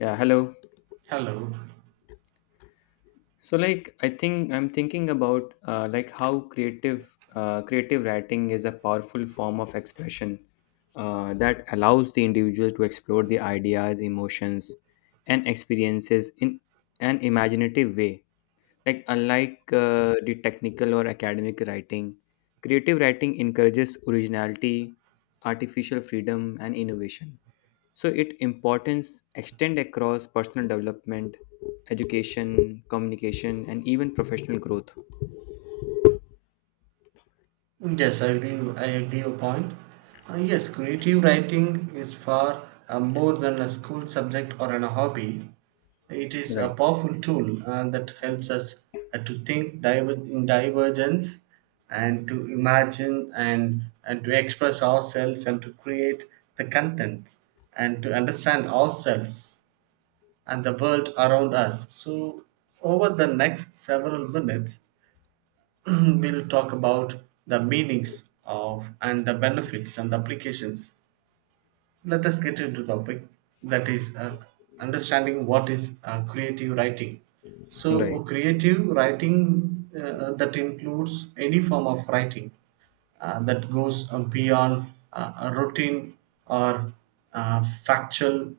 Yeah, hello. Hello. So like I think I'm thinking about like how creative creative writing is a powerful form of expression that allows the individual to explore the ideas, emotions, and experiences in an imaginative way. Like unlike the technical or academic writing, creative writing encourages originality, artificial freedom, and innovation. So its importance extend across personal development, education, communication, and even professional growth. Yes, I agree. I agree your point. Yes, creative writing is far more than a school subject or an hobby. It is a Right, powerful tool that helps us to think in divergence and to imagine and to express ourselves and to create the content and to understand ourselves and the world around us. So, over the next several minutes, we'll talk about the meanings of and the benefits and the applications. Let us get into the topic that is understanding what is creative writing. So, right, uh, creative writing that includes any form of writing that goes beyond a routine or factual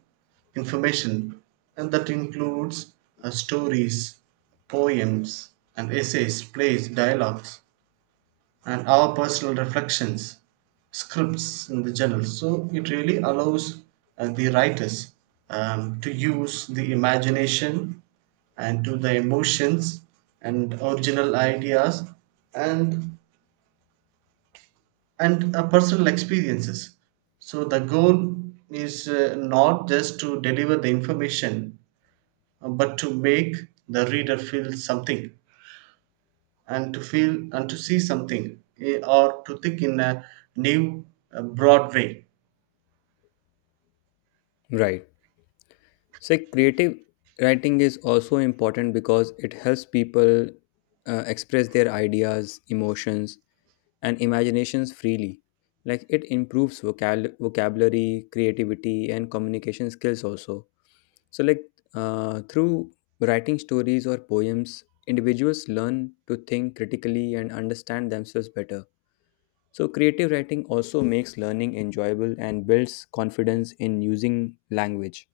information, and that includes stories, poems, and essays, plays, dialogues, and our personal reflections, scripts in the journal. So it really allows the writers to use the imagination and to the emotions and original ideas and and personal experiences. So the goal is not just to deliver the information, but to make the reader feel something, and to feel and to see something or to think in a new broad way. right. So, creative writing is also important because it helps people express their ideas, emotions, and imaginations freely. Like it improves vocabulary, creativity, and communication skills also. So, like through writing stories or poems, individuals learn to think critically and understand themselves better. So, creative writing also makes learning enjoyable and builds confidence in using language.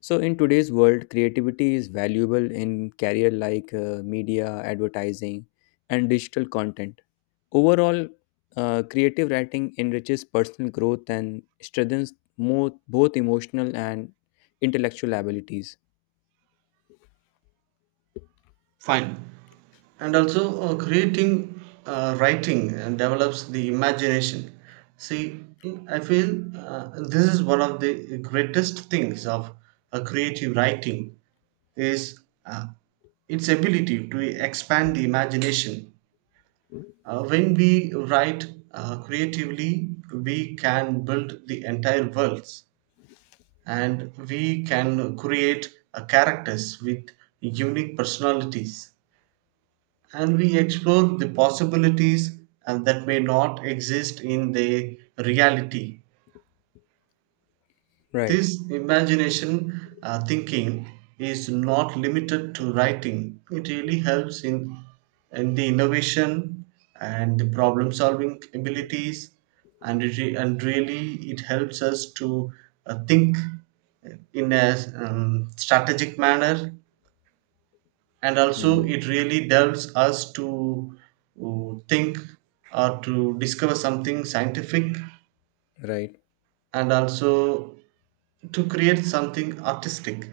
So, in today's world, creativity is valuable in career like media, advertising, and digital content. Overall, creative writing enriches personal growth and strengthens more, both emotional and intellectual abilities. Fine. And also creating writing and develops the imagination. See, I feel this is one of the greatest things of a creative writing is uh, its ability to expand the imagination. When we write creatively, we can build the entire worlds and we can create a characters with unique personalities and we explore the possibilities and that may not exist in the reality. Right. This imagination thinking is not limited to writing. It really helps in the innovation and the problem solving abilities, and really it helps us to think in a strategic manner, and also Mm. it really helps us to think or to discover something scientific Right. and also to create something artistic.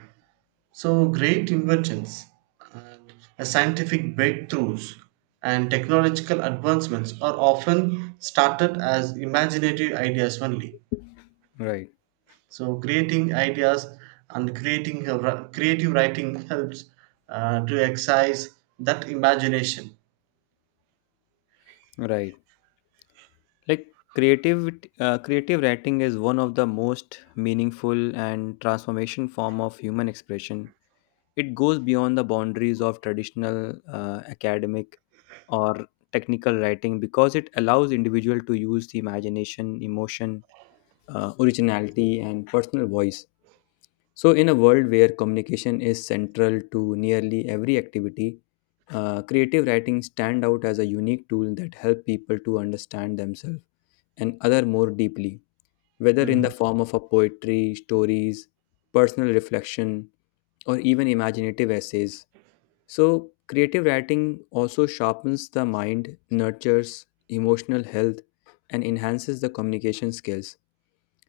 So great inventions and scientific breakthroughs and technological advancements are often started as imaginative ideas only. Right. So creating ideas and creating creative writing helps to exercise that imagination. Right. Like creative creative writing is one of the most meaningful and transformation form of human expression. It goes beyond the boundaries of traditional academic or technical writing because it allows individual to use the imagination, emotion, originality, and personal voice. So, in a world where communication is central to nearly every activity, creative writing stand out as a unique tool that help people to understand themselves and other more deeply, whether in the Mm. form of a poetry, stories, personal reflection, or even imaginative essays. So, creative writing also sharpens the mind, nurtures emotional health, and enhances the communication skills.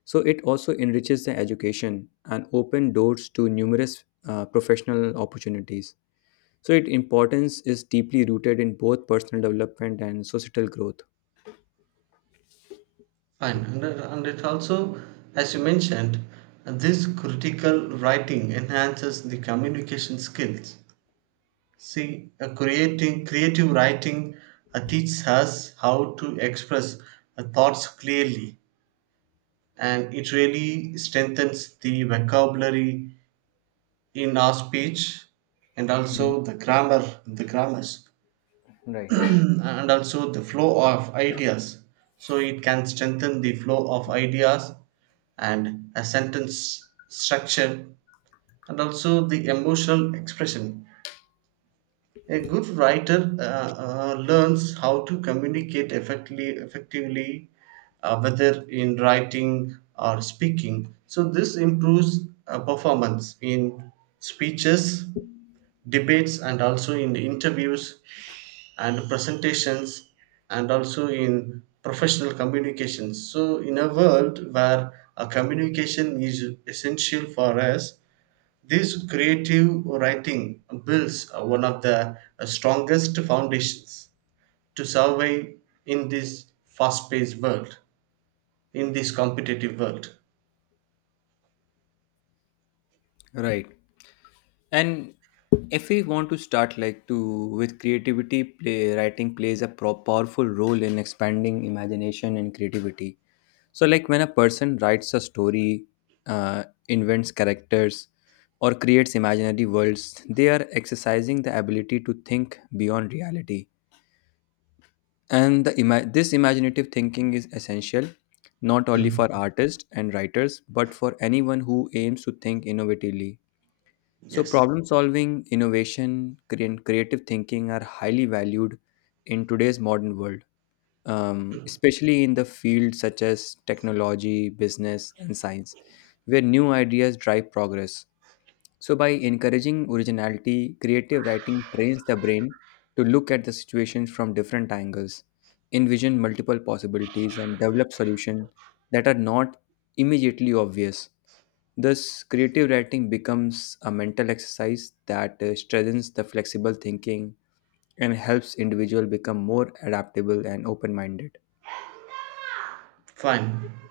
So, it also enriches the education and open doors to numerous professional opportunities. So, its importance is deeply rooted in both personal development and societal growth. Fine, and it also, as you mentioned, this critical writing enhances the communication skills. See, creating creative writing teaches us how to express thoughts clearly, and it really strengthens the vocabulary in our speech and also the grammars. And also the flow of ideas. So it can strengthen the flow of ideas and a sentence structure and also the emotional expression. A good writer learns how to communicate effectively, whether in writing or speaking. So this improves performance in speeches, debates, and also in the interviews and presentations and also in professional communications. So in a world where a communication is essential for us, this creative writing builds one of the strongest foundations to survive in this fast-paced world, in this competitive world. Right. And if we want to start like to with creativity, play, writing plays a powerful role in expanding imagination and creativity. So, like when a person writes a story, invents characters, or creates imaginary worlds, they are exercising the ability to think beyond reality. And this imaginative thinking is essential not only for Mm. artists and writers, but for anyone who aims to think innovatively. So, Yes. problem solving, innovation, and creative thinking are highly valued in today's modern world, especially in the fields such as technology, business, and science, where new ideas drive progress. So, by encouraging originality, creative writing trains the brain to look at the situation from different angles, envision multiple possibilities, and develop solutions that are not immediately obvious. Thus, creative writing becomes a mental exercise that strengthens the flexible thinking and helps individual become more adaptable and open-minded. Fine.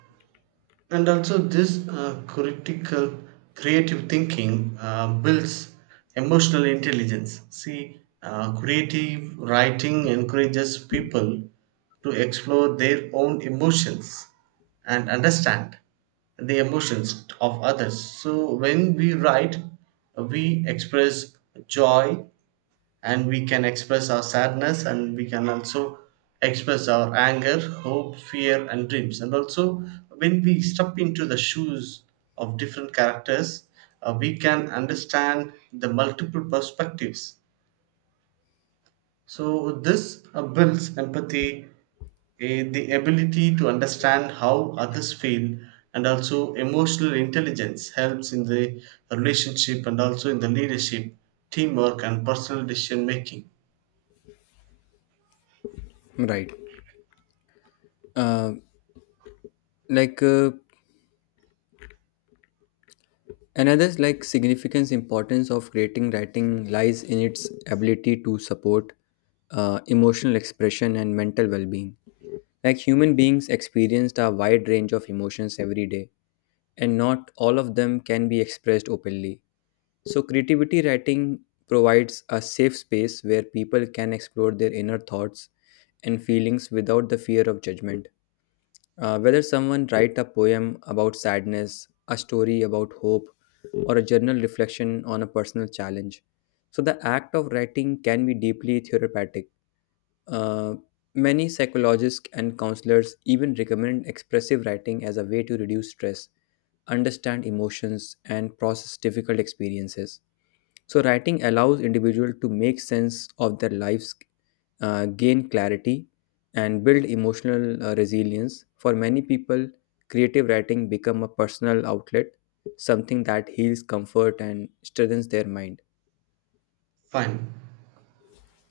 And also this critical creative thinking builds emotional intelligence. See, creative writing encourages people to explore their own emotions and understand the emotions of others. So when we write, we express joy, and we can express our sadness, and we can also express our anger, hope, fear and dreams. And also when we step into the shoes of different characters, we can understand the multiple perspectives. So this builds empathy, the ability to understand how others feel. And also emotional intelligence helps in the relationship and also in the leadership, teamwork and personal decision making. Right. Uh, like another like significance importance of creating writing lies in its ability to support emotional expression and mental well-being. Like human beings experienced a wide range of emotions every day, and not all of them can be expressed openly. So creativity writing provides a safe space where people can explore their inner thoughts and feelings without the fear of judgment. Whether someone write a poem about sadness, a story about hope, or a journal reflection on a personal challenge. So the act of writing can be deeply therapeutic. Uh, many psychologists and counselors even recommend expressive writing as a way to reduce stress, understand emotions, and process difficult experiences. So, writing allows individual to make sense of their lives, gain clarity, and build emotional resilience. For many people, creative writing become a personal outlet, something that heals comfort and strengthens their mind. Fine.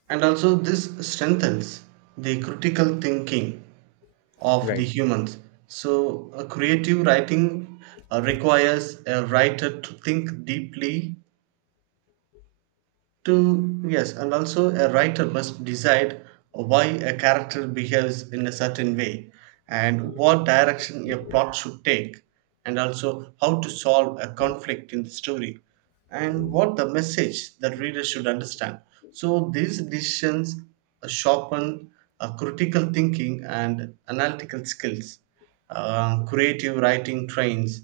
And also, this strengthens the critical thinking of the Right. humans. So, a creative writing requires a writer to think deeply to yes, and also a writer must decide why a character behaves in a certain way, and what direction a plot should take, and also how to solve a conflict in the story, and what the message that reader should understand. So these decisions sharpen critical thinking and analytical skills. Creative writing trains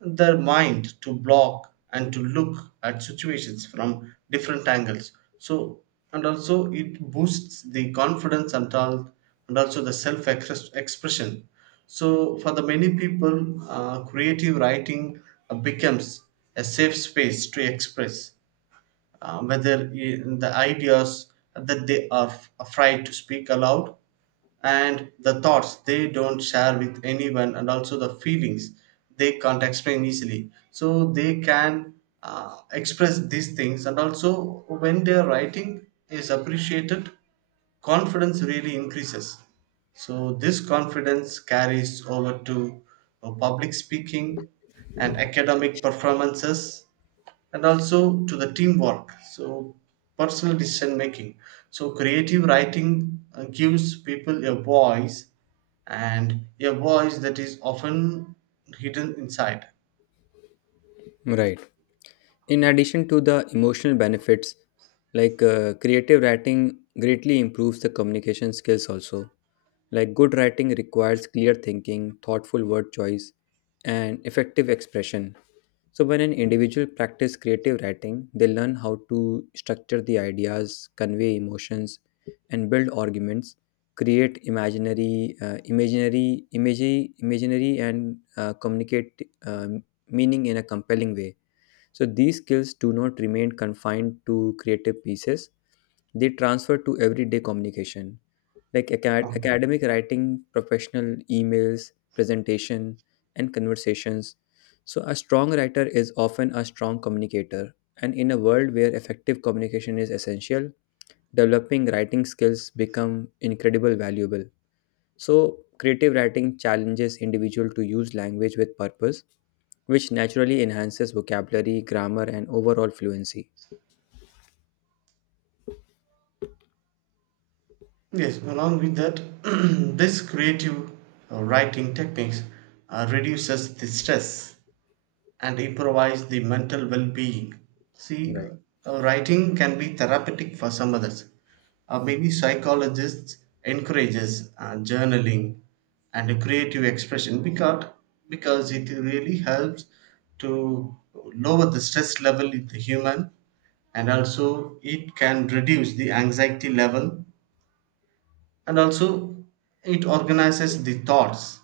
their mind to block and to look at situations from different angles. So and also it boosts the confidence and all and also the self expression. So for the many people, creative writing becomes a safe space to express, whether in the ideas that they are afraid to speak aloud, and the thoughts they don't share with anyone, and also the feelings they can't explain easily, so they can express these things. And also when their writing is appreciated, confidence really increases. So this confidence carries over to public speaking and academic performances and also to the teamwork, so personal decision making. So creative writing gives people a voice, and a voice that is often hidden inside. Right. In addition to the emotional benefits, like creative writing greatly improves the communication skills also. Like good writing requires clear thinking, thoughtful word choice, and effective expression. So, when an individual practice creative writing, they learn how to structure the ideas, convey emotions, and build arguments, create imagery, imaginary, and communicate um meaning in a compelling way. So, these skills do not remain confined to creative pieces; they transfer to everyday communication like academic writing, professional emails, presentation, and conversations. So, a strong writer is often a strong communicator. And in a world where effective communication is essential, developing writing skills become incredibly valuable. So, creative writing challenges individual to use language with purpose, which naturally enhances vocabulary, grammar, and overall fluency. Yes, along with that, this creative writing techniques reduces the stress and improvise the mental well being. See, Right. Writing can be therapeutic for some others. Maybe psychologists encourages journaling and creative expression because it really helps to lower the stress level in the human, and also it can reduce the anxiety level, and also it organizes the thoughts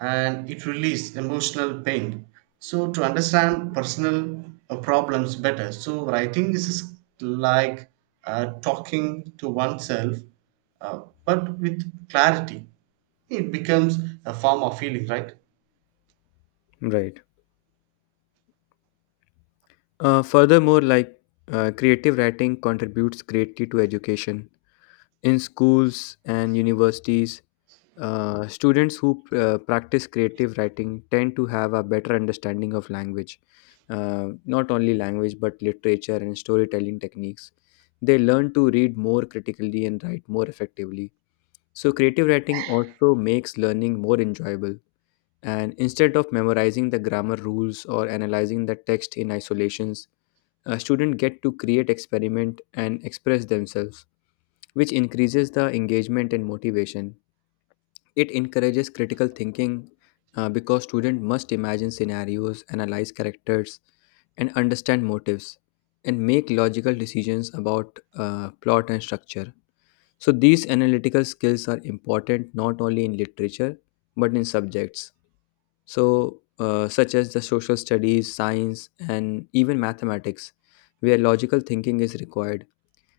and it releases emotional pain. So to understand personal problems better, so writing is like talking to oneself, but with clarity. It becomes a form of healing, right? Right. Furthermore, creative writing contributes greatly to education. In schools and universities, students who practice creative writing tend to have a better understanding of language, not only language but literature and storytelling techniques. They learn to read more critically and write more effectively. So, creative writing also makes learning more enjoyable. And instead of memorizing the grammar rules or analyzing the text in isolations, students get to create, experiment, and express themselves, which increases the engagement and motivation. It encourages critical thinking because students must imagine scenarios, analyze characters, and understand motives, and make logical decisions about plot and structure. So, these analytical skills are important not only in literature but in subjects such as the social studies science and even mathematics where logical thinking is required.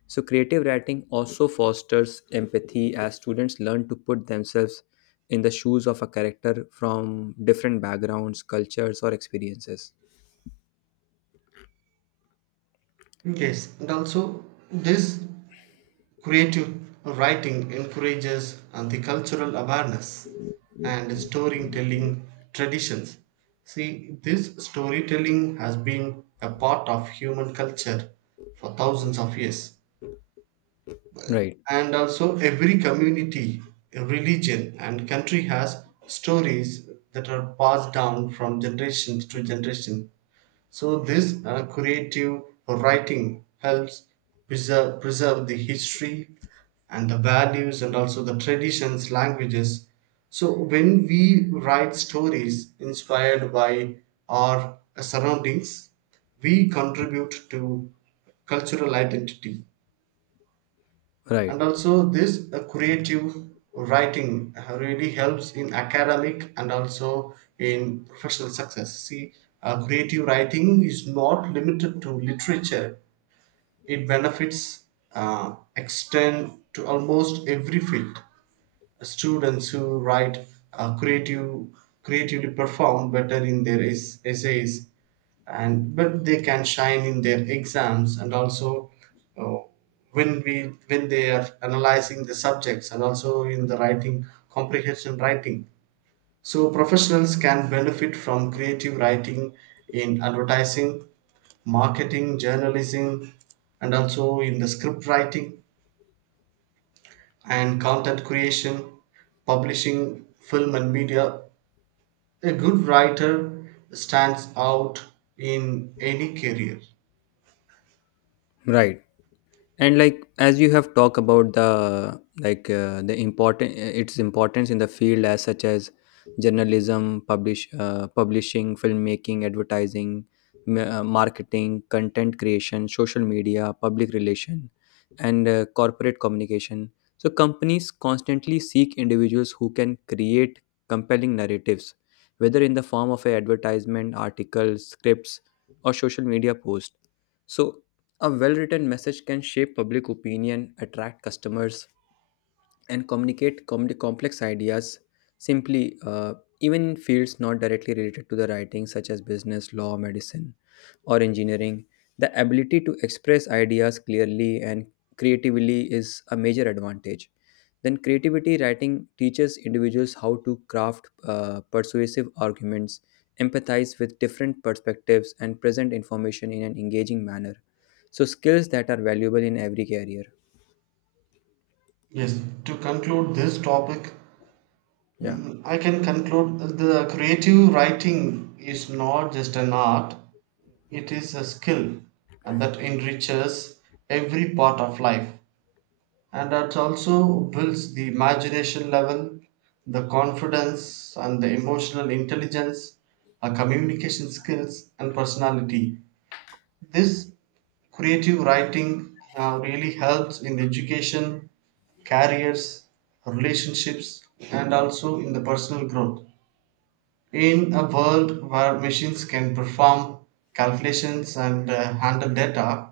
So creative writing also fosters empathy as students learn to put themselves in the shoes of a character from different backgrounds cultures or experiences. Yes, and also this creative writing encourages and the cultural awareness and storytelling traditions. See, this storytelling has been a part of human culture for thousands of years. Right, And also, every community, religion, and country has stories that are passed down from generation to generation. So this creative writing helps preserve the history and the values and also the traditions, languages. So when we write stories inspired by our surroundings, we contribute to cultural identity. right, And also this creative writing really helps in academic and also in professional success. See, creative writing is not limited to literature. It benefits extend to almost every field. Students who write uh, creative creatively perform better in their essays and but they can shine in their exams, and also uh, when we when they are analyzing the subjects and also in the writing comprehension writing. So professionals can benefit from creative writing in advertising, marketing, journalism, and also in the script writing and content creation, publishing, film and media. A good writer stands out in any career. right. And like as you have talked about the like the important its importance in the field as such as journalism, publishing, filmmaking, advertising, marketing, content creation, social media, public relation, and corporate communication. So companies constantly seek individuals who can create compelling narratives, whether in the form of an advertisement, article, scripts, or social media post. So a well written message can shape public opinion, attract customers, and communicate complex ideas simply. Uh, even in fields not directly related to the writing, such as business, law, medicine or engineering, the ability to express ideas clearly and creatively is a major advantage. Then, creativity writing teaches individuals how to craft persuasive arguments, empathize with different perspectives, and present information in an engaging manner. So, skills that are valuable in every career. Yes, to conclude this topic, Yeah, mm, I can conclude the creative writing is not just an art, it is a skill that enriches every part of life and that also builds the imagination level, the confidence, and the emotional intelligence, communication skills, and personality. This creative writing really helps in the education, careers, relationships and also in the personal growth. In a world where machines can perform calculations and handle data,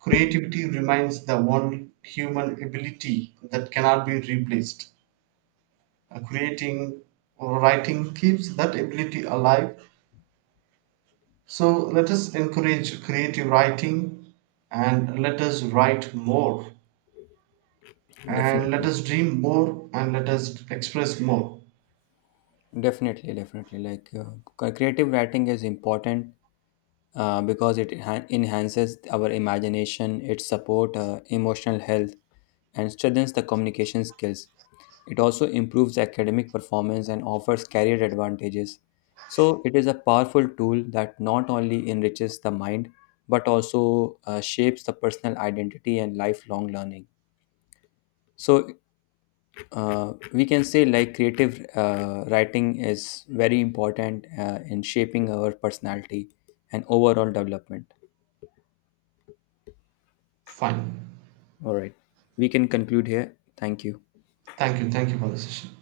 creativity remains the one human ability that cannot be replaced. Creating or writing keeps that ability alive. So let us encourage creative writing, and let us write more, and let definitely. us dream more, and let us express more. Definitely, definitely. Creative writing is important because it enhances our imagination, it support emotional health and strengthens the communication skills. It also improves academic performance and offers career advantages. So, it is a powerful tool that not only enriches the mind but also shapes the personal identity and lifelong learning. So, we can say like creative writing is very important in shaping our personality and overall development. Fine. All right, we can conclude here. Thank you. Thank you. Thank you for the session.